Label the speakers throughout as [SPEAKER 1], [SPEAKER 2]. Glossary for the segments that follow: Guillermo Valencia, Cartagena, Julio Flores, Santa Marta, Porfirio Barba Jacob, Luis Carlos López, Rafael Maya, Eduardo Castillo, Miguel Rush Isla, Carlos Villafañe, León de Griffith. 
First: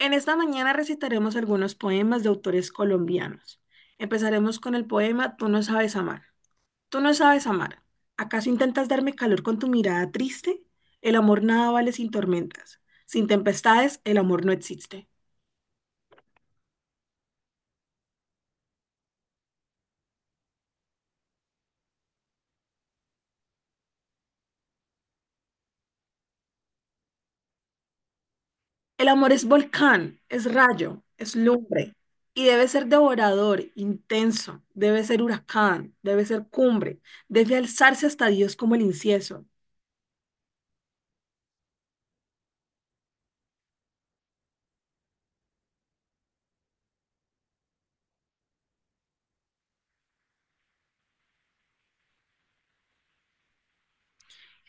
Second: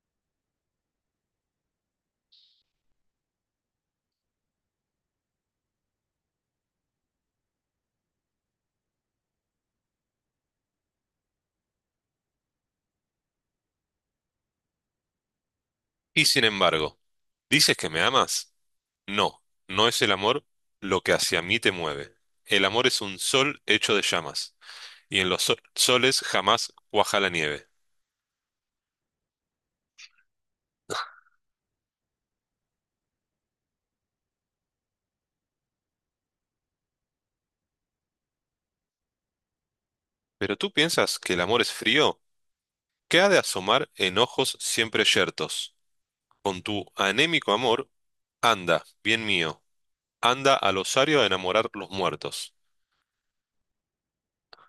[SPEAKER 1] En esta mañana recitaremos algunos poemas de autores colombianos. Empezaremos con el poema Tú no sabes amar. Tú no sabes amar. ¿Acaso intentas darme calor con tu mirada triste? El amor nada vale sin tormentas. Sin tempestades, el amor no existe.
[SPEAKER 2] Y sin embargo, ¿dices que me amas? No, no es el amor lo que hacia mí te mueve. El amor es un sol hecho de llamas, y en los soles jamás cuaja la nieve.
[SPEAKER 1] El amor es volcán, es rayo, es lumbre y debe ser devorador, intenso, debe ser huracán, debe ser cumbre, debe alzarse hasta Dios como el incienso.
[SPEAKER 2] ¿Pero tú piensas que el amor es frío? ¿Qué ha de asomar en ojos siempre yertos? Con tu anémico amor, anda, bien mío, anda al osario a enamorar los muertos.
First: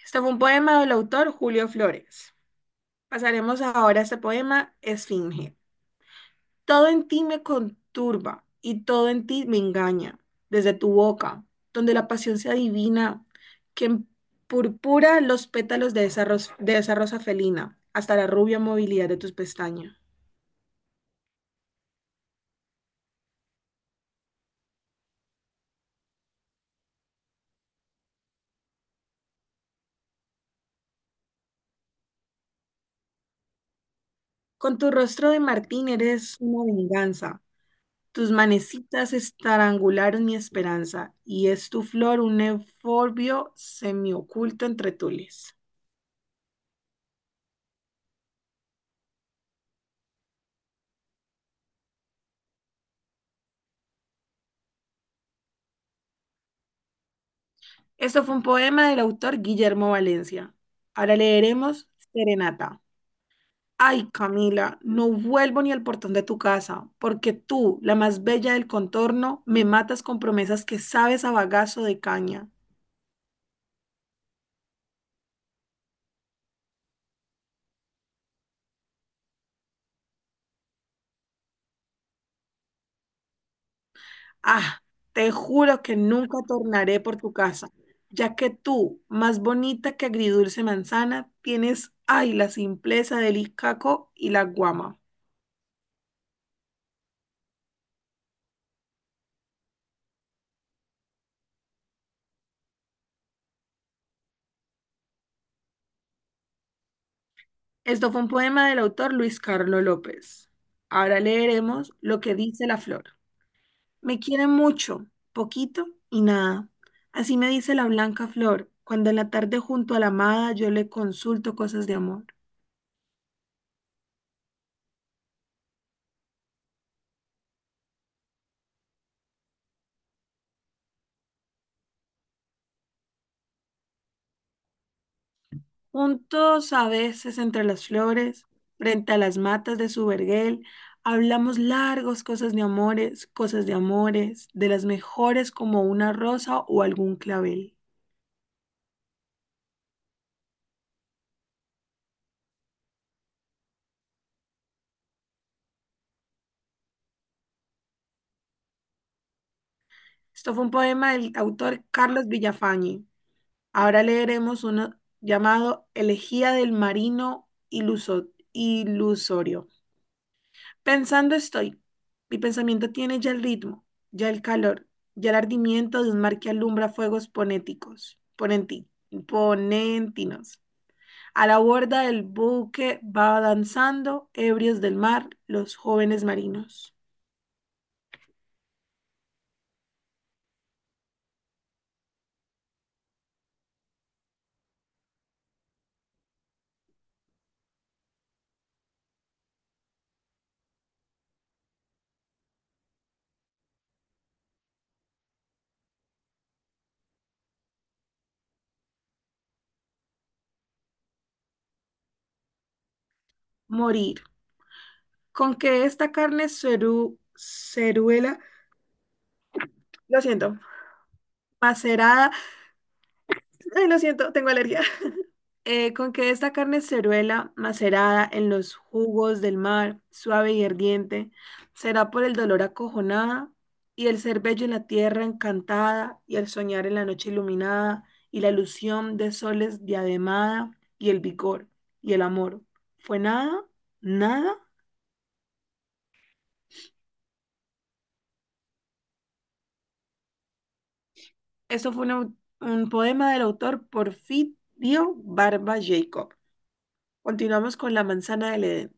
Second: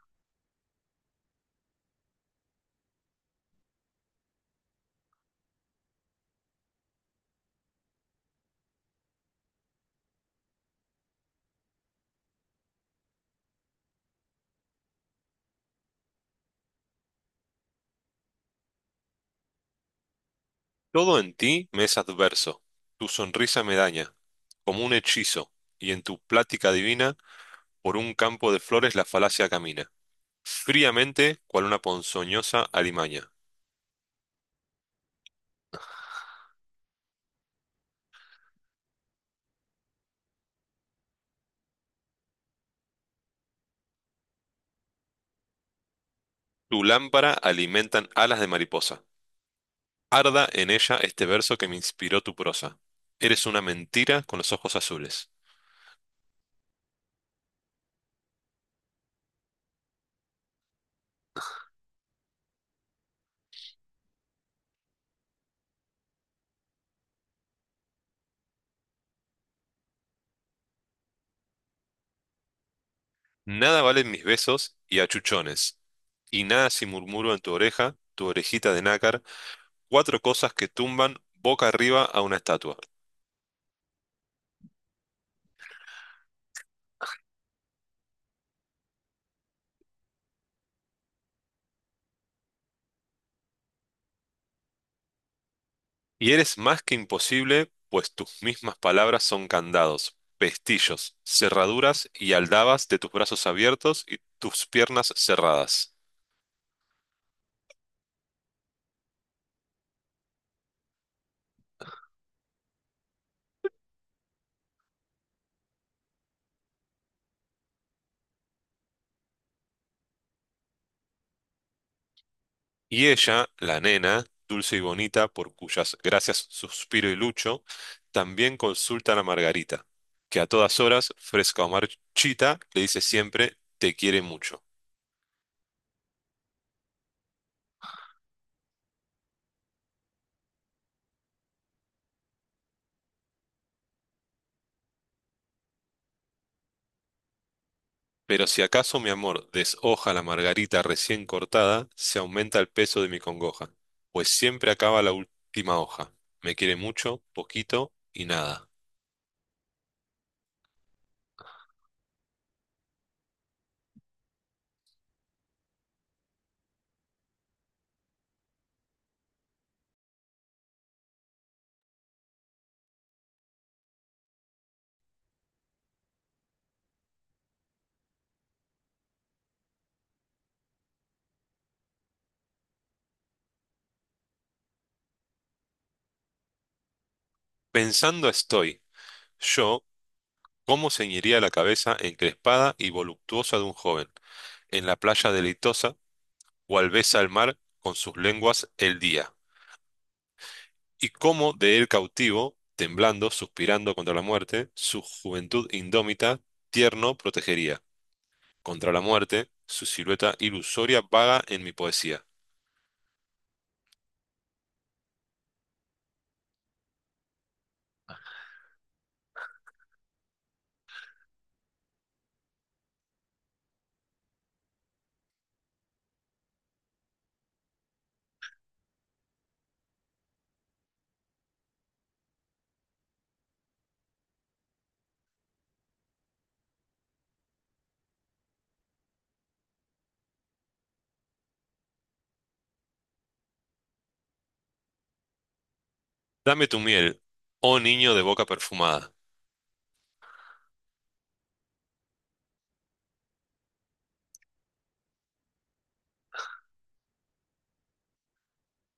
[SPEAKER 1] Este fue un poema del autor Julio Flores. Pasaremos ahora a este poema Esfinge. Todo en ti me conturba y todo en ti me engaña, desde tu boca, donde la pasión se adivina, que purpura los pétalos de esa rosa felina, hasta la rubia movilidad de tus pestañas.
[SPEAKER 2] Todo en ti me es adverso, tu sonrisa me daña, como un hechizo, y en tu plática divina. Por un campo de flores la falacia camina, fríamente, cual una ponzoñosa alimaña.
[SPEAKER 1] Con tu rostro de Martín eres una venganza. Tus manecitas estrangularon mi esperanza, y es tu flor un euforbio semioculto entre tules.
[SPEAKER 2] Tu lámpara alimentan alas de mariposa. Arda en ella este verso que me inspiró tu prosa. Eres una mentira con los ojos azules.
[SPEAKER 1] Esto fue un poema del autor Guillermo Valencia. Ahora leeremos Serenata. Ay, Camila, no vuelvo ni al portón de tu casa, porque tú, la más bella del contorno, me matas con promesas que sabes a bagazo de caña.
[SPEAKER 2] Nada valen mis besos y achuchones. Y nada si murmuro en tu oreja, tu orejita de nácar, cuatro cosas que tumban boca arriba a una estatua.
[SPEAKER 1] Ah, te juro que nunca tornaré por tu casa, ya que tú, más bonita que agridulce manzana, tienes, ay, la simpleza del icaco y la guama.
[SPEAKER 2] Y eres más que imposible, pues tus mismas palabras son candados, pestillos, cerraduras y aldabas de tus brazos abiertos y tus piernas cerradas.
[SPEAKER 1] Esto fue un poema del autor Luis Carlos López. Ahora leeremos lo que dice la flor. Me quiere mucho, poquito y nada. Así me dice la blanca flor, cuando en la tarde junto a la amada yo le consulto cosas de amor.
[SPEAKER 2] Y ella, la nena, dulce y bonita, por cuyas gracias suspiro y lucho, también consultan a Margarita, que a todas horas, fresca o marchita, le dice siempre, te quiere mucho.
[SPEAKER 1] Juntos a veces entre las flores, frente a las matas de su vergel, hablamos largos cosas de amores, de las mejores como una rosa o algún clavel.
[SPEAKER 2] Pero si acaso, mi amor, deshoja la margarita recién cortada, se aumenta el peso de mi congoja, pues siempre acaba la última hoja. Me quiere mucho, poquito y nada.
[SPEAKER 1] Esto fue un poema del autor Carlos Villafañe. Ahora leeremos uno llamado Elegía del Marino Ilusorio. Pensando estoy. Mi pensamiento tiene ya el ritmo, ya el calor, ya el ardimiento de un mar que alumbra fuegos ponentinos. A la borda del buque va danzando, ebrios del mar, los jóvenes marinos.
[SPEAKER 2] Pensando estoy, yo, cómo ceñiría la cabeza encrespada y voluptuosa de un joven, en la playa deleitosa, cual besa el mar con sus lenguas el día, y cómo de él cautivo, temblando, suspirando contra la muerte, su juventud indómita, tierno protegería contra la muerte, su silueta ilusoria vaga en mi poesía.
[SPEAKER 1] Morir. Con que esta carne ceruela, lo siento, macerada, ay, lo siento, tengo alergia. Con que esta carne ceruela, macerada en los jugos del mar, suave y ardiente, será por el dolor acojonada, y el ser bello en la tierra encantada, y el soñar en la noche iluminada, y la ilusión de soles diademada, y el vigor, y el amor. ¿Fue nada? ¿Nada?
[SPEAKER 2] Dame tu miel, oh niño de boca perfumada.
[SPEAKER 1] Esto fue un, au- Un poema del autor Porfirio Barba Jacob. Continuamos con La manzana del Edén.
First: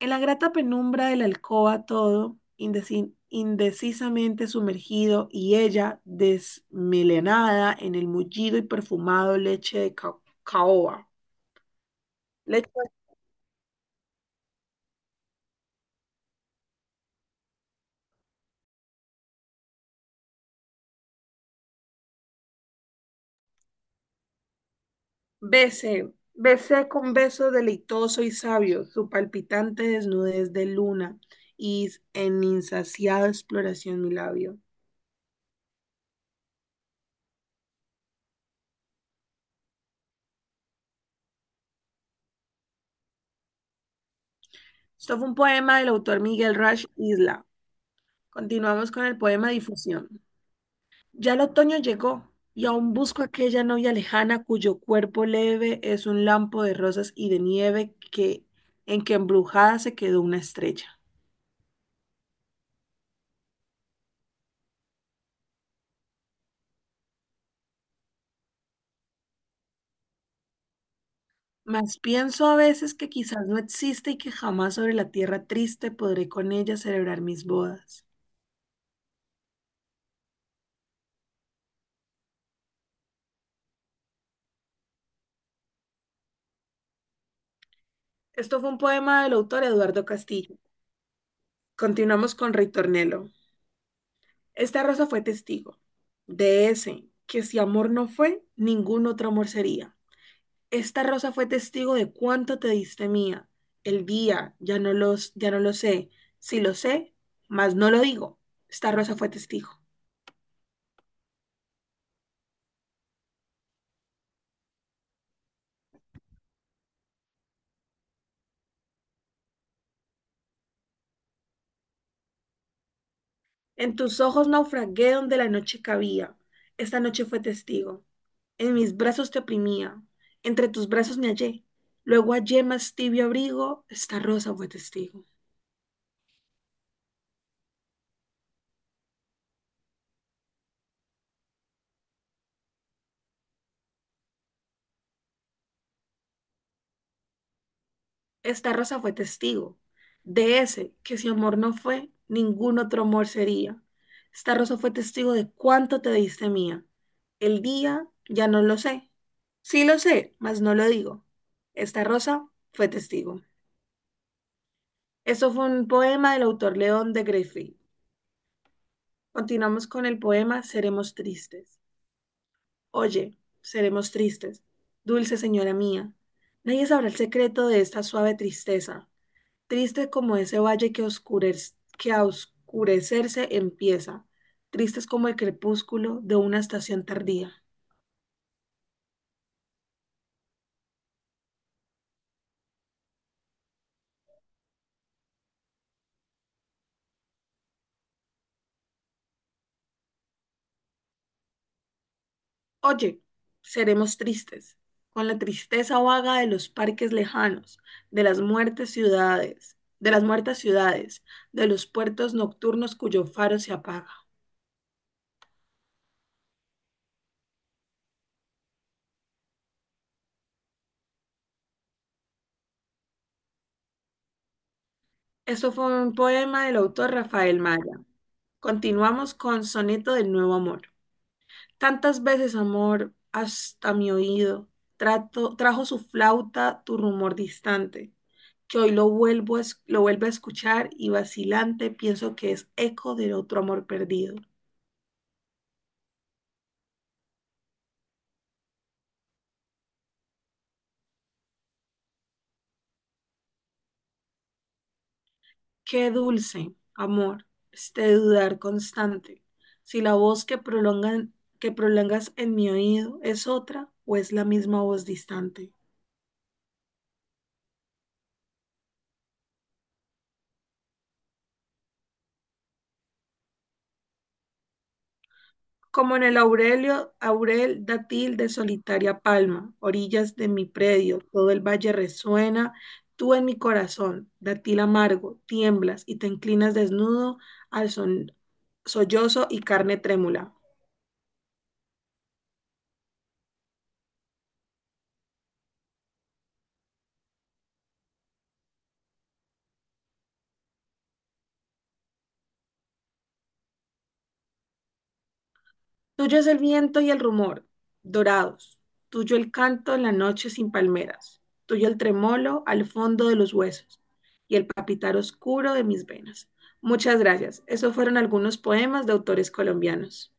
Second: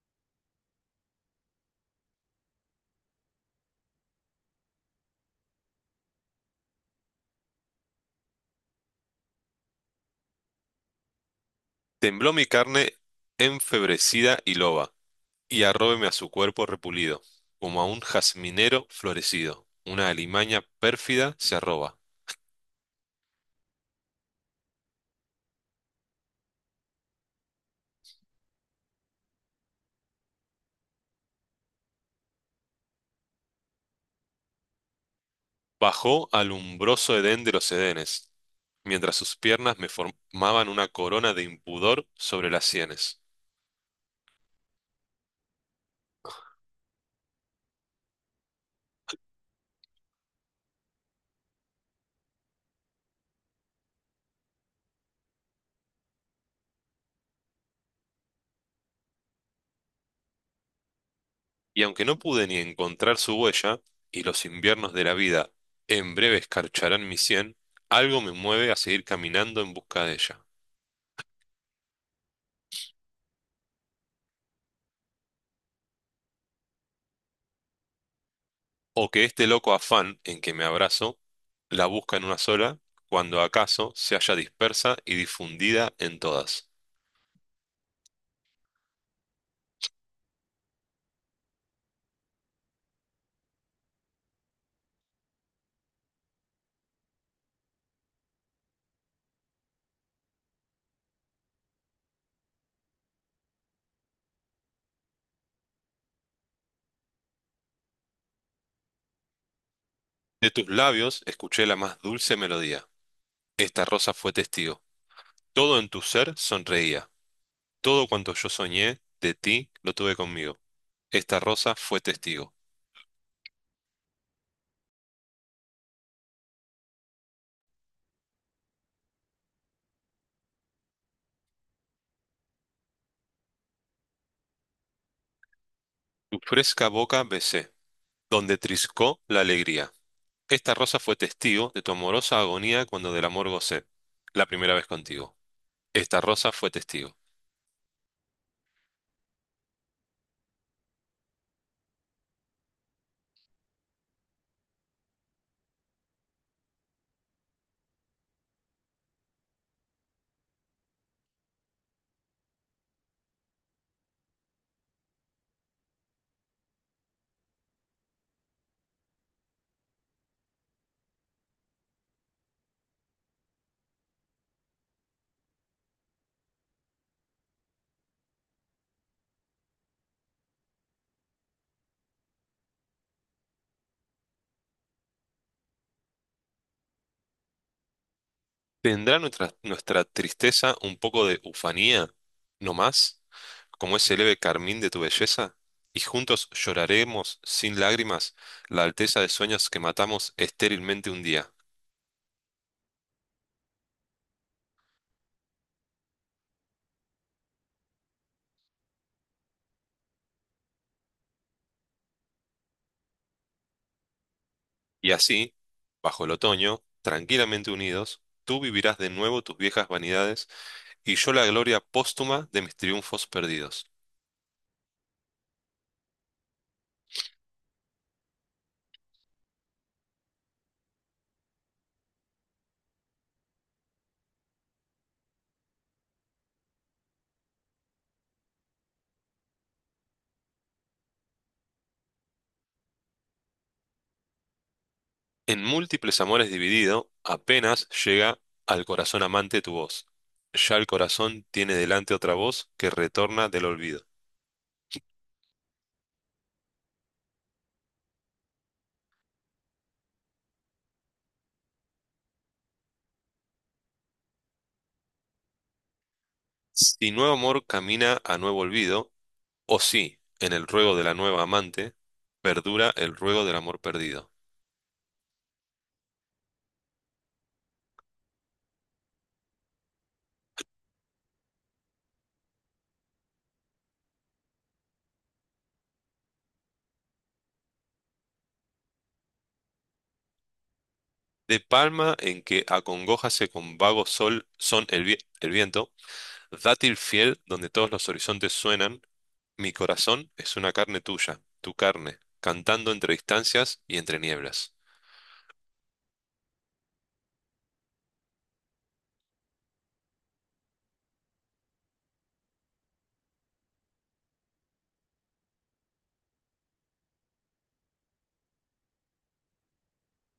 [SPEAKER 1] En la grata penumbra de la alcoba todo, indecisamente sumergido, y ella desmelenada en el mullido y perfumado leche de caoba.
[SPEAKER 2] Tembló mi
[SPEAKER 1] Leche,
[SPEAKER 2] carne enfebrecida y loba, y arróbeme a su cuerpo repulido, como a un jazminero florecido. Una alimaña pérfida se arroba.
[SPEAKER 1] besé con beso deleitoso y sabio su palpitante desnudez de luna y en insaciada exploración mi labio.
[SPEAKER 2] Bajó al umbroso edén de los edenes, mientras sus piernas me formaban una corona de impudor sobre las sienes.
[SPEAKER 1] Esto fue un poema del autor Miguel Rush Isla. Continuamos con el poema Difusión. Ya el otoño llegó, y aún busco aquella novia lejana cuyo cuerpo leve es un lampo de rosas y de nieve que en que embrujada se quedó una estrella.
[SPEAKER 2] Y aunque no pude ni encontrar su huella, y los inviernos de la vida en breve escarcharán mi sien, algo me mueve a seguir caminando en busca de ella.
[SPEAKER 1] Mas pienso a veces que quizás no existe y que jamás sobre la tierra triste podré con ella celebrar mis bodas.
[SPEAKER 2] O que este loco afán en que me abrazo la busca en una sola, cuando acaso se haya dispersa y difundida en todas.
[SPEAKER 1] Esto fue un poema del autor Eduardo Castillo. Continuamos con Ritornello. Esta rosa fue testigo de ese que si amor no fue, ningún otro amor sería. Esta rosa fue testigo de cuánto te diste mía. El día, ya no lo sé. Si lo sé, mas no lo digo. Esta rosa fue testigo.
[SPEAKER 2] De tus labios escuché la más dulce melodía. Esta rosa fue testigo. Todo en tu ser sonreía. Todo cuanto yo soñé de ti lo tuve conmigo. Esta rosa fue testigo.
[SPEAKER 1] En tus ojos naufragué donde la noche cabía. Esta noche fue testigo. En mis brazos te oprimía. Entre tus brazos me hallé. Luego hallé más tibio abrigo. Esta rosa fue testigo.
[SPEAKER 2] Tu fresca boca besé, donde triscó la alegría. Esta rosa fue testigo de tu amorosa agonía cuando del amor gocé, la primera vez contigo. Esta rosa fue testigo.
[SPEAKER 1] Esta rosa fue testigo de ese que si amor no fue, ningún otro amor sería. Esta rosa fue testigo de cuánto te diste mía. El día ya no lo sé. Sí lo sé, mas no lo digo. Esta rosa fue testigo. Esto fue un poema del autor León de Griffith. Continuamos con el poema Seremos tristes. Oye, seremos tristes. Dulce señora mía, nadie sabrá el secreto de esta suave tristeza. Triste como ese valle que que a oscurecerse empieza. Tristes como el crepúsculo de una estación tardía.
[SPEAKER 2] ¿Tendrá nuestra tristeza un poco de ufanía, no más, como ese leve carmín de tu belleza? Y juntos lloraremos sin lágrimas la alteza de sueños que matamos estérilmente un día.
[SPEAKER 1] Oye, seremos tristes, con la tristeza vaga de los parques lejanos, de las muertas ciudades, de los puertos nocturnos cuyo faro se apaga.
[SPEAKER 2] Y así, bajo el otoño, tranquilamente unidos, tú vivirás de nuevo tus viejas vanidades y yo la gloria póstuma de mis triunfos perdidos.
[SPEAKER 1] Esto fue un poema del autor Rafael Maya. Continuamos con Soneto del Nuevo Amor. Tantas veces, amor, hasta mi oído, trajo su flauta tu rumor distante, que hoy lo vuelvo a escuchar y vacilante pienso que es eco de otro amor perdido.
[SPEAKER 2] En múltiples amores dividido, apenas llega al corazón amante tu voz. Ya el corazón tiene delante otra voz que retorna del olvido.
[SPEAKER 1] Qué dulce, amor, este dudar constante, si la voz que prolongas en mi oído es otra o es la misma voz distante.
[SPEAKER 2] Si nuevo amor camina a nuevo olvido, o si, en el ruego de la nueva amante, perdura el ruego del amor perdido.
[SPEAKER 1] Como en el Aurelio, Aurel dátil de solitaria palma, orillas de mi predio, todo el valle resuena, tú en mi corazón, dátil amargo, tiemblas y te inclinas desnudo al son- sollozo y carne trémula.
[SPEAKER 2] De palma en que acongojase con vago sol son el, el viento, dátil fiel donde todos los horizontes suenan, mi corazón es una carne tuya, tu carne, cantando entre distancias y entre nieblas.
[SPEAKER 1] Tuyo es el viento y el rumor, dorados, tuyo el canto en la noche sin palmeras, tuyo el tremolo al fondo de los huesos y el papitar oscuro de mis venas. Muchas gracias. Esos fueron algunos poemas de autores colombianos.